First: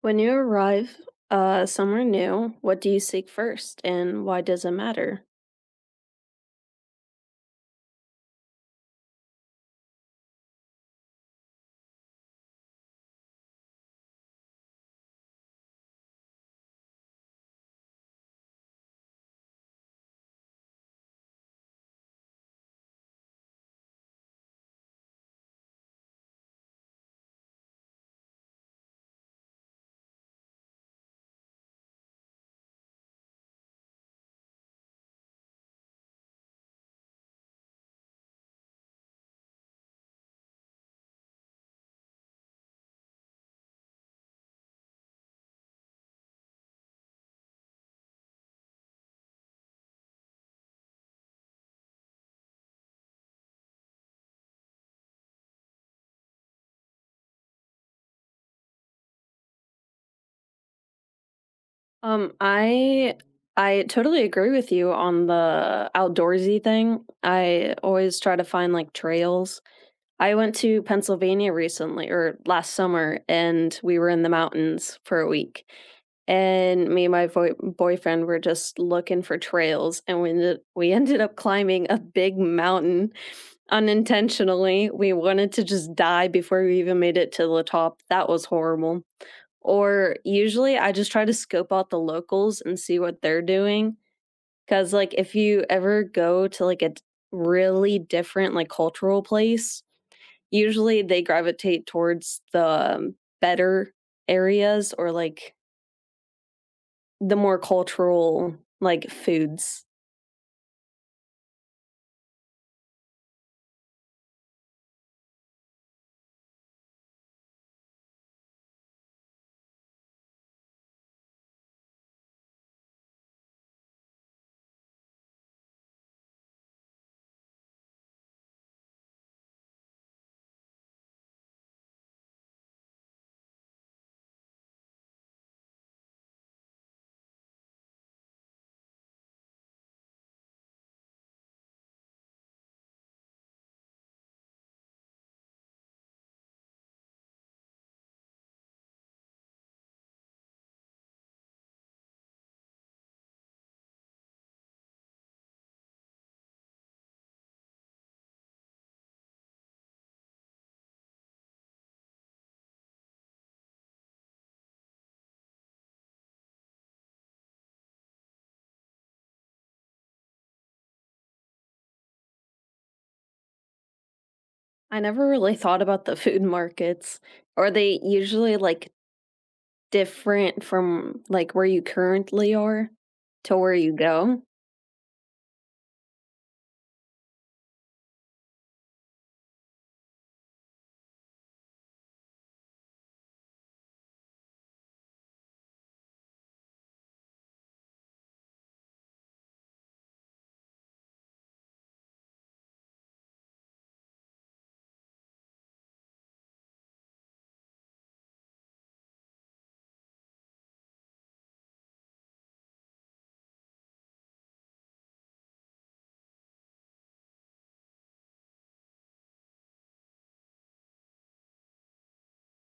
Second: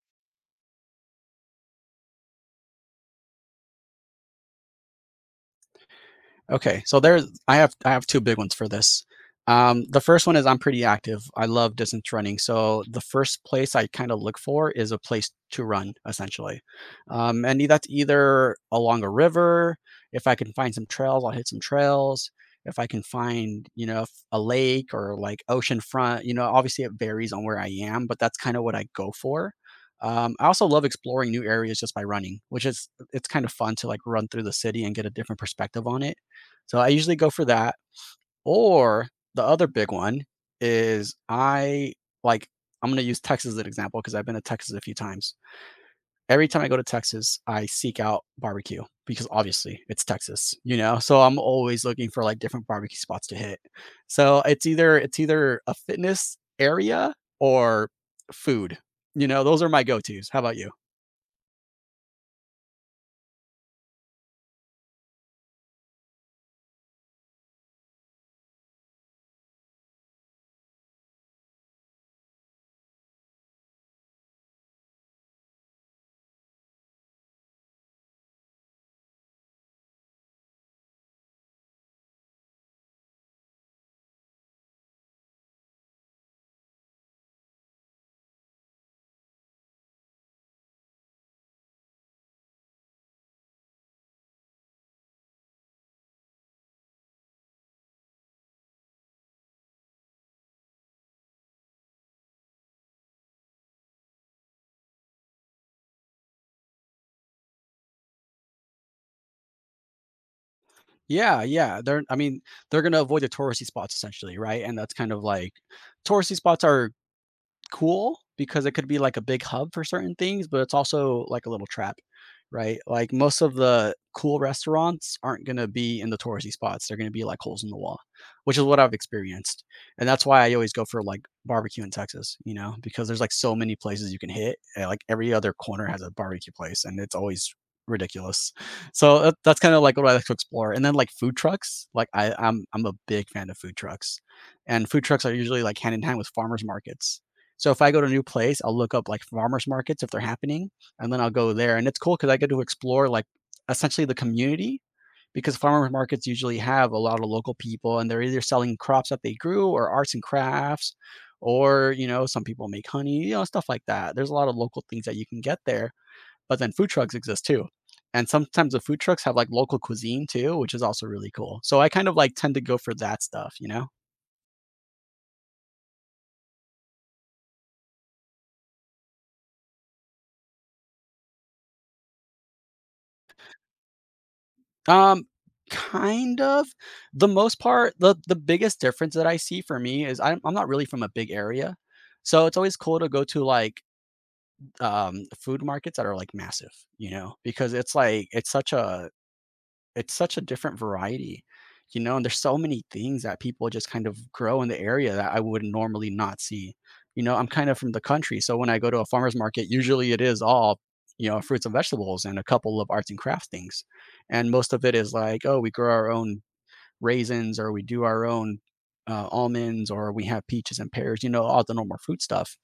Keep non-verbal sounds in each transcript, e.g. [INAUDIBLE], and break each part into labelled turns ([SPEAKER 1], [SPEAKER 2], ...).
[SPEAKER 1] When you arrive somewhere new, what do you seek first, and why does it matter?
[SPEAKER 2] Okay, so there's I have two big ones for this. The first one is I'm pretty active. I love distance running. So the first place I kind of look for is a place to run, essentially. And that's either along a river. If I can find some trails, I'll hit some trails. If I can find, you know, a lake or like ocean front, you know, obviously it varies on where I am, but that's kind of what I go for. I also love exploring new areas just by running, which is it's kind of fun to like run through the city and get a different perspective on it, so I usually go for that. Or the other big one is I like I'm gonna use Texas as an example because I've been to Texas a few times. Every time I go to Texas, I seek out barbecue because obviously it's Texas, you know. So I'm always looking for like different barbecue spots to hit. So it's either a fitness area or food. You know, those are my go-tos. How about you?
[SPEAKER 1] Um, I I totally agree with you on the outdoorsy thing. I always try to find like trails. I went to Pennsylvania recently, or last summer, and we were in the mountains for a week. And me and my boyfriend were just looking for trails, and we [LAUGHS] ended up climbing a big mountain unintentionally. We wanted to just die before we even made it to the top. That was horrible. Or usually I just try to scope out the locals and see what they're doing. Cause like if you ever go to like really different like cultural place, usually they gravitate towards the better areas or like the more cultural like foods.
[SPEAKER 2] Yeah, yeah. They're I mean, they're gonna avoid the touristy spots essentially, right? And that's kind of like touristy spots are cool because it could be like a big hub for certain things, but it's also like a little trap, right? Like most of the cool restaurants aren't going to be in the touristy spots. They're going to be like holes in the wall, which is what I've experienced. And that's why I always go for like barbecue in Texas, you know, because there's like so many places you can hit. Like every other corner has a barbecue place and it's always ridiculous. So that's kind of like what I like to explore. And then like food trucks, like I'm a big fan of food trucks. And food trucks are usually like hand in hand with farmers markets, so if I go to a new place, I'll look up like farmers markets if they're happening, and then I'll go there. And it's cool because I get to explore like essentially the community because farmers markets usually have a lot of local people and they're either selling crops that they grew or arts and crafts, or you know some people make honey, you know, stuff like that. There's a lot of local things that you can get there, but then food trucks exist too, and sometimes the food trucks have like local cuisine too, which is also really cool. So I kind of like tend to go for that stuff, you know.
[SPEAKER 1] I never really thought about the food markets or they usually like different from, like, where you currently are to where you go?
[SPEAKER 2] Um, kind of. The most part, the biggest difference that I see for me is I'm not really from a big area. So it's always cool to go to like food markets that are like massive, you know, because it's such a different variety, you know, and there's so many things that people just kind of grow in the area that I would normally not see. You know, I'm kind of from the country, so when I go to a farmer's market, usually it is all, you know, fruits and vegetables and a couple of arts and crafts things. And most of it is like, oh, we grow our own raisins, or we do our own almonds, or we have peaches and pears, you know, all the normal fruit stuff,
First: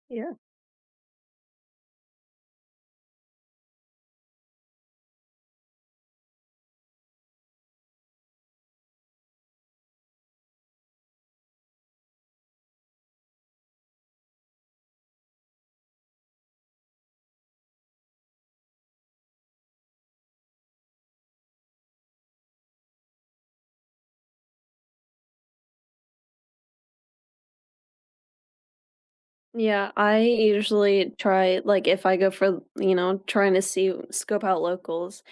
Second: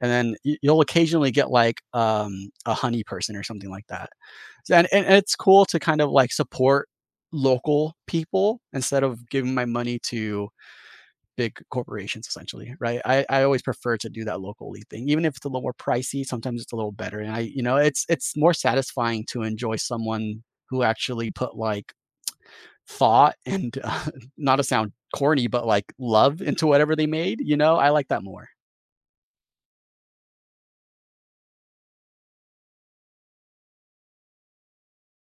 [SPEAKER 2] and
[SPEAKER 1] Yeah.
[SPEAKER 2] then you'll occasionally get like a honey person or something like that. And it's cool to kind of like support local people instead of giving my money to big corporations, essentially, right? I always prefer to do that locally thing. Even if it's a little more pricey, sometimes it's a little better, and i, you know, it's more satisfying to enjoy someone who actually put like thought and [LAUGHS] not to sound corny, but like love into whatever they made, you know. I like that more.
[SPEAKER 1] Yeah, I usually try like, if I go for, trying to see scope out locals,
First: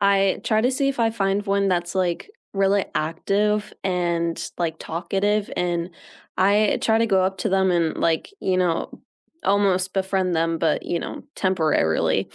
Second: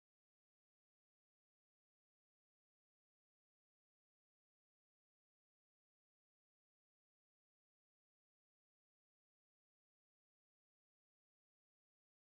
[SPEAKER 1] I try to see if I find one that's, like, really active and, like, talkative, and I try to go up to them and, like, almost befriend them, but temporarily.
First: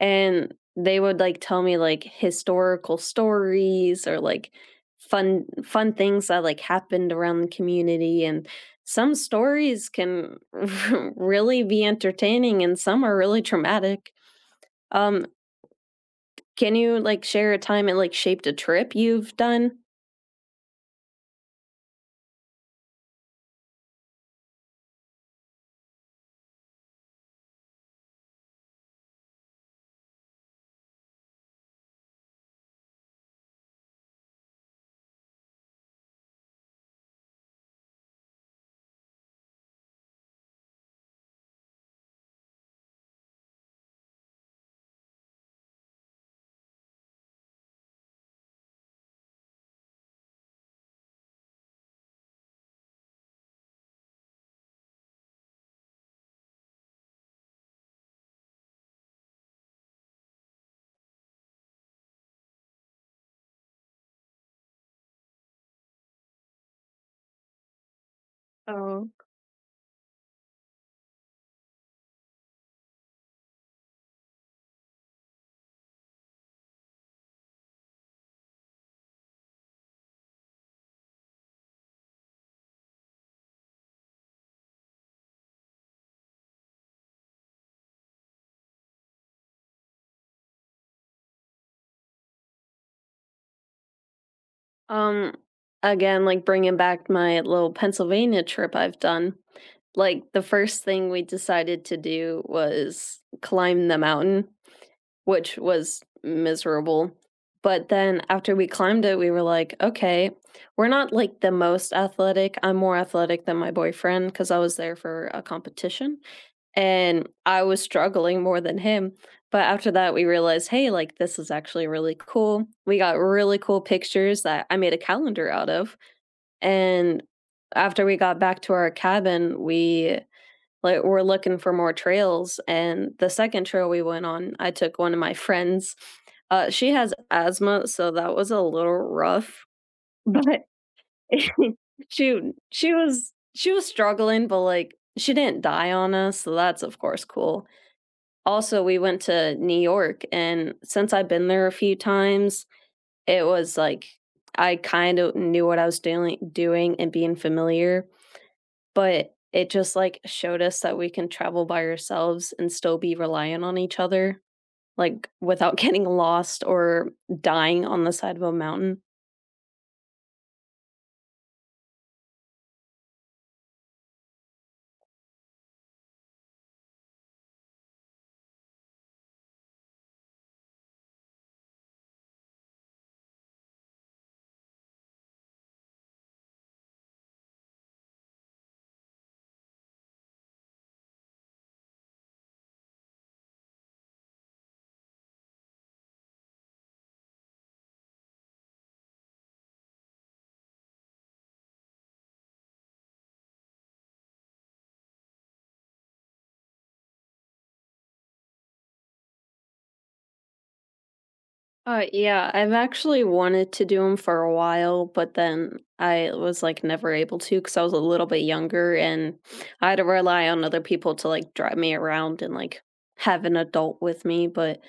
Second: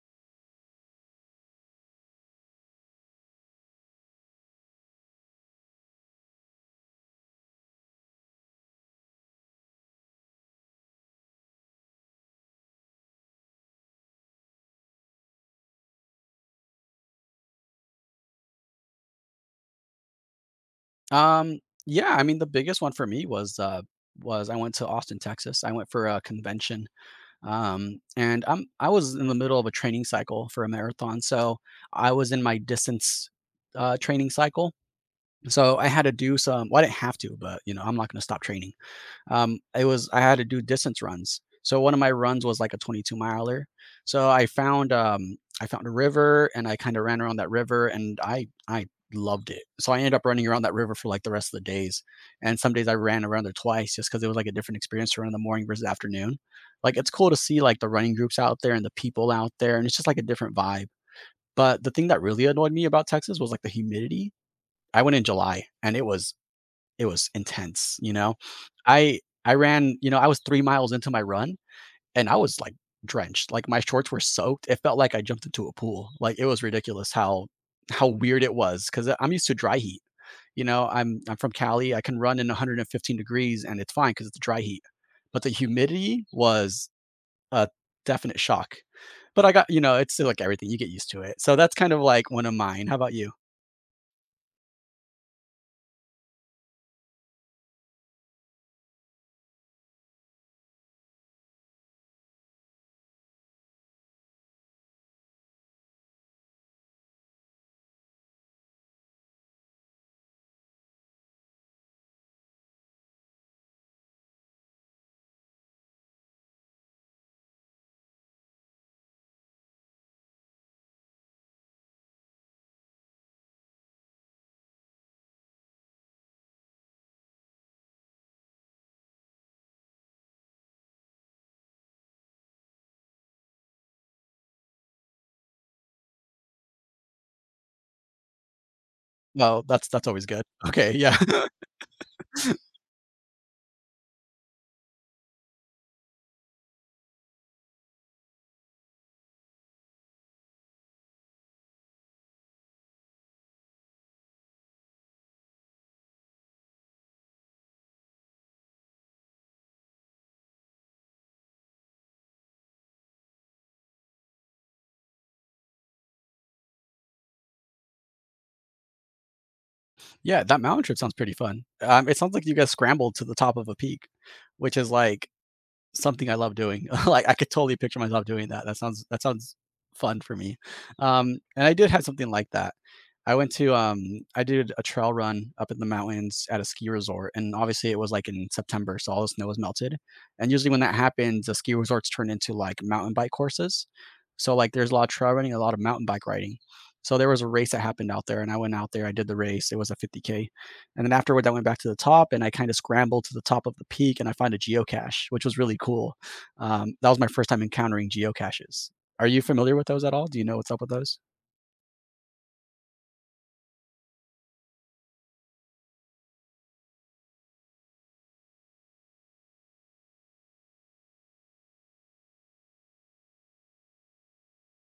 [SPEAKER 1] And they would like tell me like historical stories or like fun things that like happened around the community. And some stories can [LAUGHS] really be entertaining and some are really traumatic. um can you like share a time it like shaped a trip you've done?
[SPEAKER 2] Um, yeah, I mean, the biggest one for me was was I went to Austin, Texas. I went for a convention. And I was in the middle of a training cycle for a marathon, so I was in my distance training cycle. So I had to do some, well, I didn't have to, but you know, I'm not going to stop training. It was I had to do distance runs. So one of my runs was like a 22 miler. So I found a river and I kind of ran around that river and I loved it. So I ended up running around that river for like the rest of the days. And some days I ran around there twice just because it was like a different experience to run in the morning versus afternoon. Like it's cool to see like the running groups out there and the people out there, and it's just like a different vibe. But the thing that really annoyed me about Texas was like the humidity. I went in July and it was intense, you know?
[SPEAKER 1] Oh,
[SPEAKER 2] I ran, you know, I was 3 miles into my run, and I was, like, drenched, like, my shorts were soaked. It felt like I jumped into a pool. Like, it was ridiculous how weird it was. Because 'cause I'm used to dry heat, you know? I'm from Cali, I can run in 115 degrees, and it's fine because it's dry heat. But the humidity was a definite shock. But I got, you know, it's like everything, you get used to it. So that's kind of, like, one of mine. How about you?
[SPEAKER 1] um again like bringing back my little Pennsylvania trip I've done, like the first thing we decided to do was climb the mountain, which was miserable. But then after we climbed it, we were like, okay, we're not like the most athletic. I'm more athletic than my boyfriend because I was there for a competition and I was struggling more than him. But after that, we realized, hey, like this is actually really cool. We got really cool pictures that I made a calendar out of. And after we got back to our cabin, we like we're looking for more trails. And the second trail we went on, I took one of my friends. She has asthma, so that was a little
[SPEAKER 2] Well,
[SPEAKER 1] rough.
[SPEAKER 2] that's always good.
[SPEAKER 1] But
[SPEAKER 2] Okay, yeah. [LAUGHS]
[SPEAKER 1] [LAUGHS] she she was struggling, but like she didn't die on us, so that's of course cool. Also we went to New York, and since I've been there a few times, it was like I kind of knew what I was doing and being familiar. But it just, like, showed us that we can travel by ourselves and still be reliant on each other, like, without [LAUGHS] getting lost or dying on the side of a mountain.
[SPEAKER 2] Yeah, that mountain trip sounds pretty fun. It sounds like you guys scrambled to the top of a peak, which is like something I love doing. [LAUGHS] Like I could totally picture myself doing that. That sounds fun for me. And I did have something like that. I went to I did a trail run up in the mountains at a ski resort, and obviously it was like in September, so all the snow was melted. And usually when that happens, the ski resorts turn into like mountain bike courses. So like there's a lot of trail running, a lot of mountain bike riding. So there was a race that happened out there, and I went out there. I did the race. It was a 50K, and then afterwards, I went back to the top and I kind of scrambled to the top of the peak and I found a geocache, which was really cool. That was my first time encountering geocaches. Are you familiar with those at all? Do you know what's up with those?
[SPEAKER 1] Yeah, I've actually wanted to do them for a while, but then I was, like, never able to because I was a little bit younger and I had to rely on other people to, like, drive me around and, like, have an adult with me. But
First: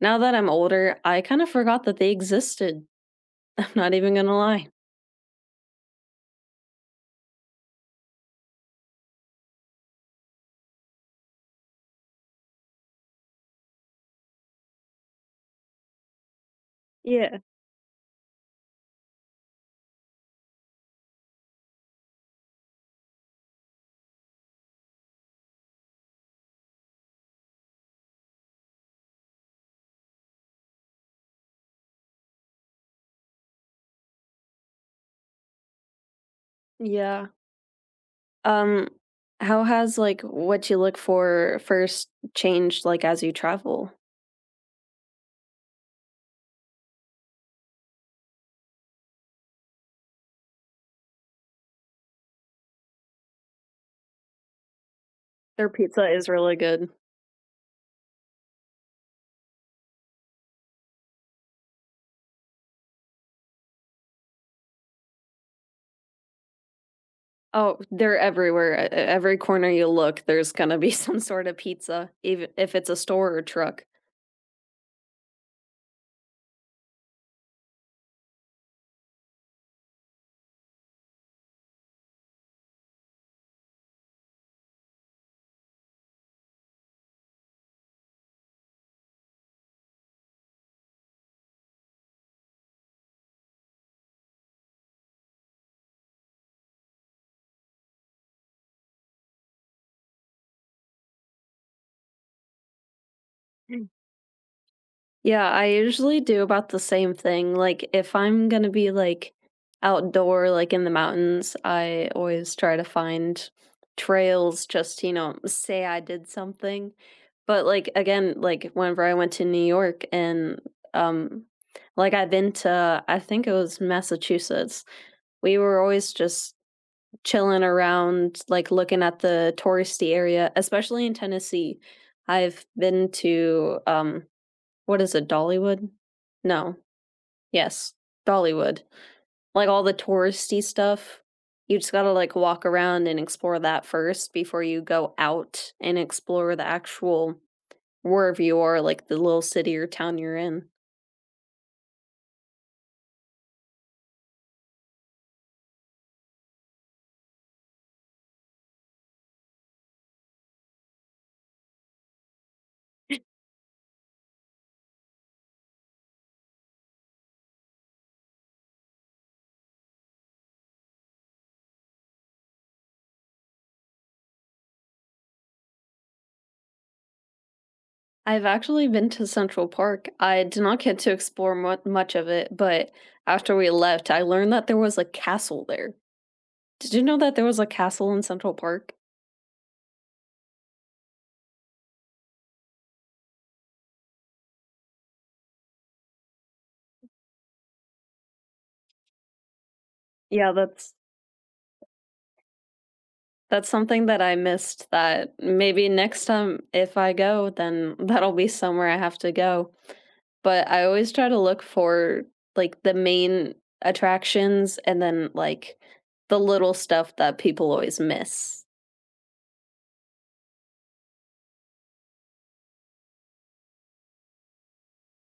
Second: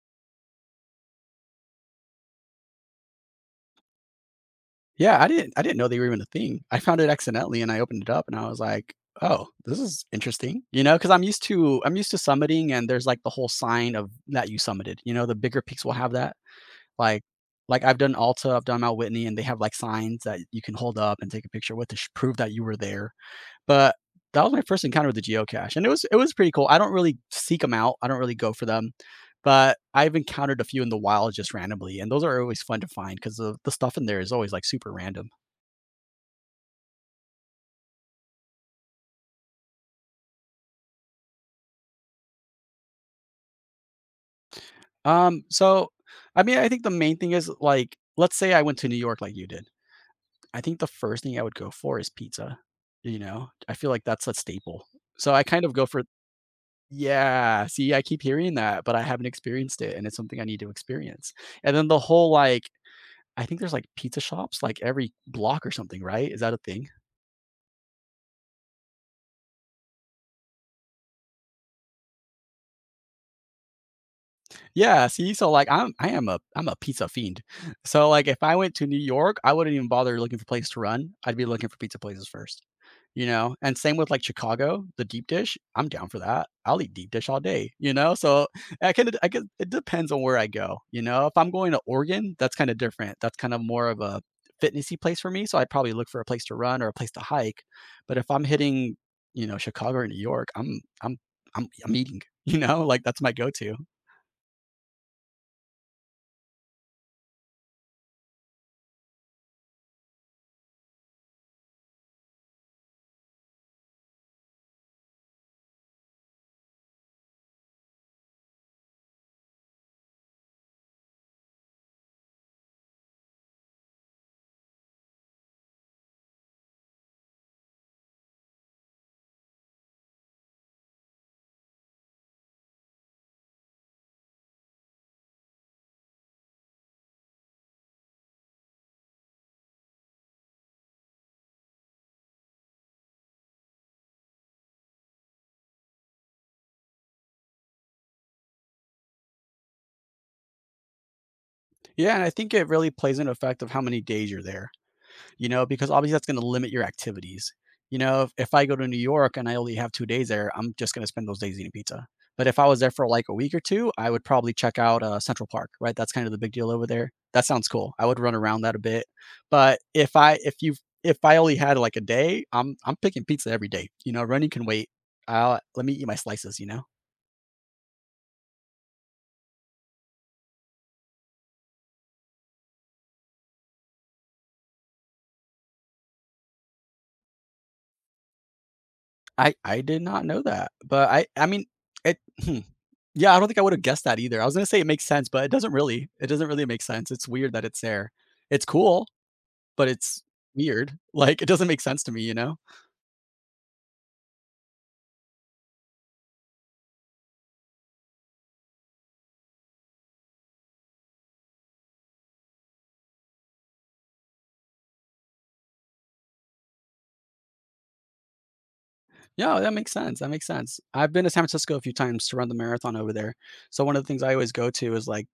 [SPEAKER 1] now that I'm older, I kinda forgot that they existed. [LAUGHS] I'm not even gonna lie.
[SPEAKER 2] Yeah, I didn't know they were even a thing. I found it accidentally and I opened it up and I was like, "Oh, this is interesting." You know, cuz I'm used to summiting and there's like the whole sign of that you summited. You know, the bigger peaks will have that. Like
[SPEAKER 1] Yeah.
[SPEAKER 2] like I've done Alta, I've done Mount Whitney, and they have like signs that you can hold up and take a picture with to prove that you were there. But that was my first encounter with the geocache, and it was pretty cool. I don't really seek them out, I don't really go for them, but I've encountered a few in the wild just randomly, and those are always fun to find because the stuff in there is always, like, super random.
[SPEAKER 1] Yeah. Um, how has, like, what you look for first changed, like, as you travel?
[SPEAKER 2] So, I mean, I think the main thing is, like, let's say I went to New York like you did. I think the first thing I would go for is pizza, you know? I feel like that's a staple. So I kind
[SPEAKER 1] Their
[SPEAKER 2] of go for—
[SPEAKER 1] pizza is really good.
[SPEAKER 2] Yeah, see, I keep hearing that, but I haven't experienced it, and it's something I need to experience. And then the whole, like, I think there's like pizza shops like every block or something, right? Is that a thing?
[SPEAKER 1] Oh, they're everywhere. E e Every corner you look, there's gonna be [LAUGHS] some sort of pizza, even if it's a store or truck.
[SPEAKER 2] Yeah, see, so, like, I'm a pizza fiend. So, like, if I went to New York, I wouldn't even bother looking for place to run. I'd be looking for pizza places first, you know? And same with, like, Chicago, the deep dish, I'm down for that. I'll eat deep dish all day, you know? So, I kinda I can. It depends on where I go, you know? If I'm going to Oregon, that's kinda different. That's kind of more of a fitnessy place for me, so I'd probably look for a place to run or a place to hike. But if I'm hitting, Chicago or New York, I'm eating, [LAUGHS] you know? Like, that's my go-to.
[SPEAKER 1] Mm. Yeah, I usually do about the same thing. Like, if I'm gonna be, like, outdoor, like, in the mountains, I always try to find trails just, you know, say I did something. But, like, again, like, whenever I went to New York, and, um, like, I've been to I think it was Massachusetts, we were always just chilling around, like, looking at the touristy area, especially in Tennessee. I've been to, what is it, Dollywood? No. Yes, Dollywood. Like, all the touristy stuff, you just gotta, like, walk around and explore that first before you go out and explore the actual wherever you are, like the little city or town you're in.
[SPEAKER 2] Yeah, and I think it really plays into effect of how many days you're there, you know, because obviously that's going to limit your activities. You know, if I go to New York and I only have 2 days there, I'm just going to spend those days eating pizza. But if I was there for like a week or two, I would probably check out Central Park, right? That's kind of the big deal over there. That sounds cool. I would run around that a bit. But if I only had like a day, I'm picking pizza every day. You know, running can wait. I'll Let me eat my slices. You know.
[SPEAKER 1] I've actually been to Central Park. I did not get to explore much of it, but after we left, I learned that there was a castle there. Did you know that there was a castle in Central Park?
[SPEAKER 2] I did not know that, but I mean, it hmm. Yeah, I don't think I would've guessed that either. I was gonna say it makes sense, but it doesn't really. It doesn't really make sense. It's weird that it's there. It's cool, but it's
[SPEAKER 1] Yeah,
[SPEAKER 2] weird. [LAUGHS] Like, it doesn't make sense to me, you know?
[SPEAKER 1] that's something that I missed that maybe next time if I go, then that'll be somewhere I have to go. But I always try to look for like the main attractions and then like the little stuff that people always miss.
[SPEAKER 2] Yeah, that makes sense, that makes sense. I've been to San Francisco a few times to run the marathon over there. So one of the things I always go to is, like,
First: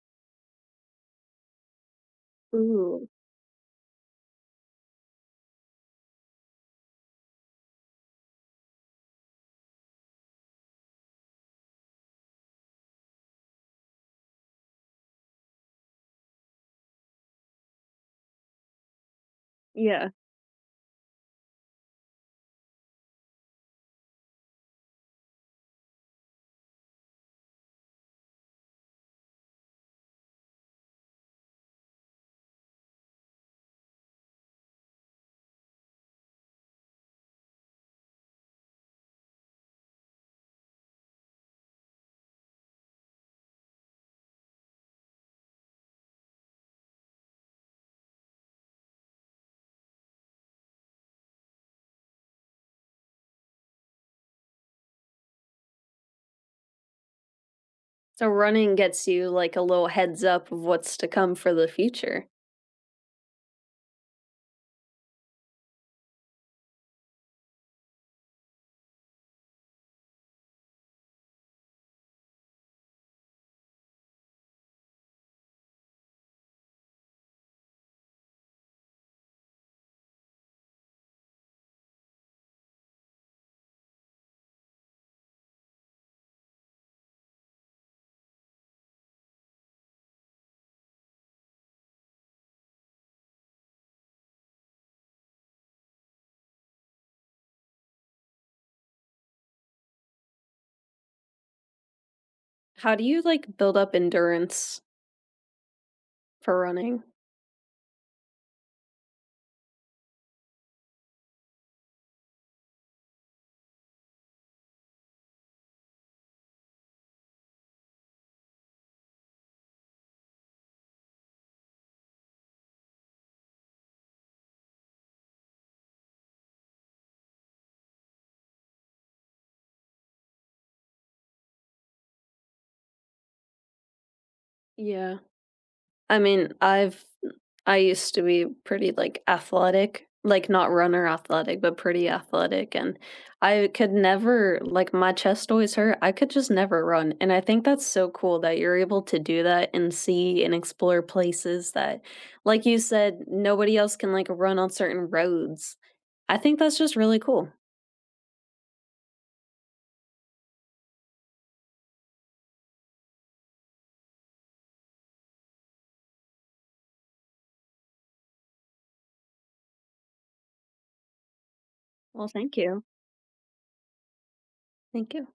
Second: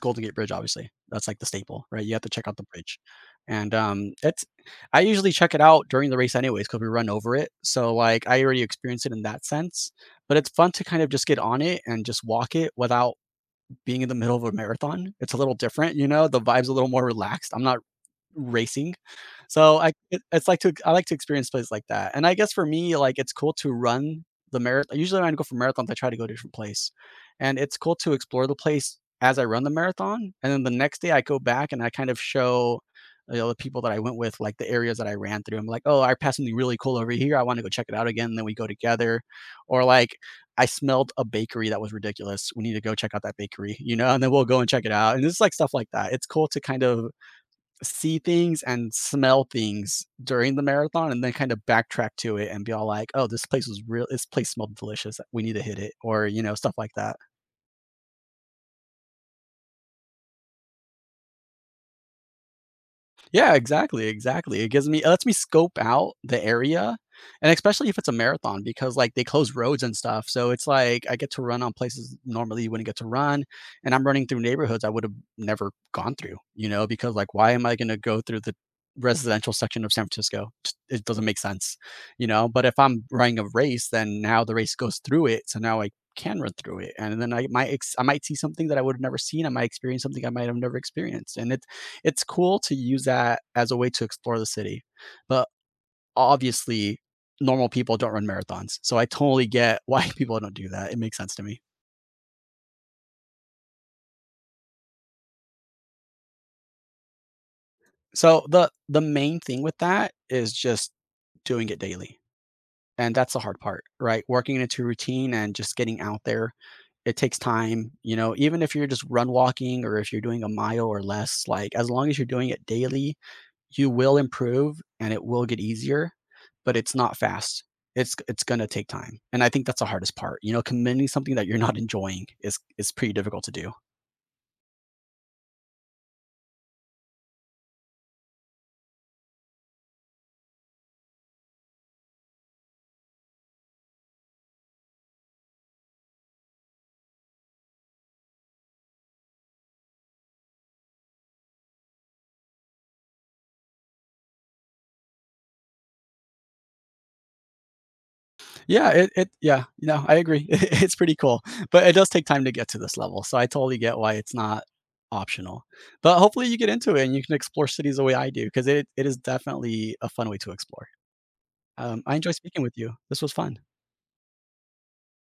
[SPEAKER 2] Golden Gate Bridge, obviously. That's like the staple, right? You have to check out the bridge.
[SPEAKER 1] Ooh.
[SPEAKER 2] And it's I usually check it out during the race anyways because we run over it. So like I already experienced it in that sense. But it's fun to kind of just get on it and just walk it without being in the middle of a marathon. It's a little different, you know, the vibe's a little more relaxed. I'm not racing. So
[SPEAKER 1] Yeah.
[SPEAKER 2] I like to experience places like that. And I guess for me, like, it's cool to run the marathon. Usually when I go for marathons, I try to go to a different place. And it's cool to explore the place as I run the marathon, and then the next day I go back and I kind of show, you know, the people that I went with, like, the areas that I ran through. I'm like, "Oh, I passed something really cool over here. I wanna go check it out again," and then we go together. Or, like, I smelled a bakery that was ridiculous. We need to go check out that bakery, you know, and then we'll go and check it out. And it's like stuff like that. It's cool to kind of see things and smell things during the marathon and then kind of backtrack to it and be all like, oh, this place was real. This place smelled delicious. We need to hit it or, you know, stuff like that.
[SPEAKER 1] So running gets you like a little heads up of what's to come for the future.
[SPEAKER 2] Yeah, exactly, exactly. It lets me scope out the area, and especially if it's a marathon because, like, they close roads and stuff, so it's like I get to run on places normally you wouldn't get to run, and I'm running through neighborhoods I would've never gone through, you know, because, like, why am I gonna go through the residential section of San Francisco? Just it doesn't make sense, you know, but if I'm running a race, then now the race goes through it, so now I can run through it, and then I might see something that I would've never seen, I might experience something I might have never experienced, and it's cool to use that as a way to explore the city. But obviously, normal people don't run marathons. So I totally get why [LAUGHS] people don't do that. It makes sense to me.
[SPEAKER 1] How do you like build up endurance for running?
[SPEAKER 2] So the main thing with that is just doing it daily. And that's the hard part, right? Working into routine and just getting out there. It takes time, you know, even if you're just run walking or if you're doing a mile or less, like, as long as you're doing it daily, you will improve and it will get easier, but it's not fast. It's gonna take time, and I think that's the hardest part, you know, committing something that you're not enjoying is pretty difficult to do.
[SPEAKER 1] Yeah. I mean, I used to be pretty, like, athletic, like, not runner athletic, but pretty athletic, and I could never like, my chest always hurt, I could just never run, and I think that's so cool that you're able to do that and see and explore places that, like you said, nobody else can, like, run on certain roads. I think that's just really cool.
[SPEAKER 2] Yeah, no, I agree. [LAUGHS] It's pretty cool, but it does take time to get to this level, so I totally get why it's not optional, but hopefully you get into it and you can explore cities the way I do, because it is definitely a fun way to explore. I
[SPEAKER 1] Well,
[SPEAKER 2] enjoy
[SPEAKER 1] thank
[SPEAKER 2] speaking with
[SPEAKER 1] you.
[SPEAKER 2] you. This was fun.
[SPEAKER 1] Thank you.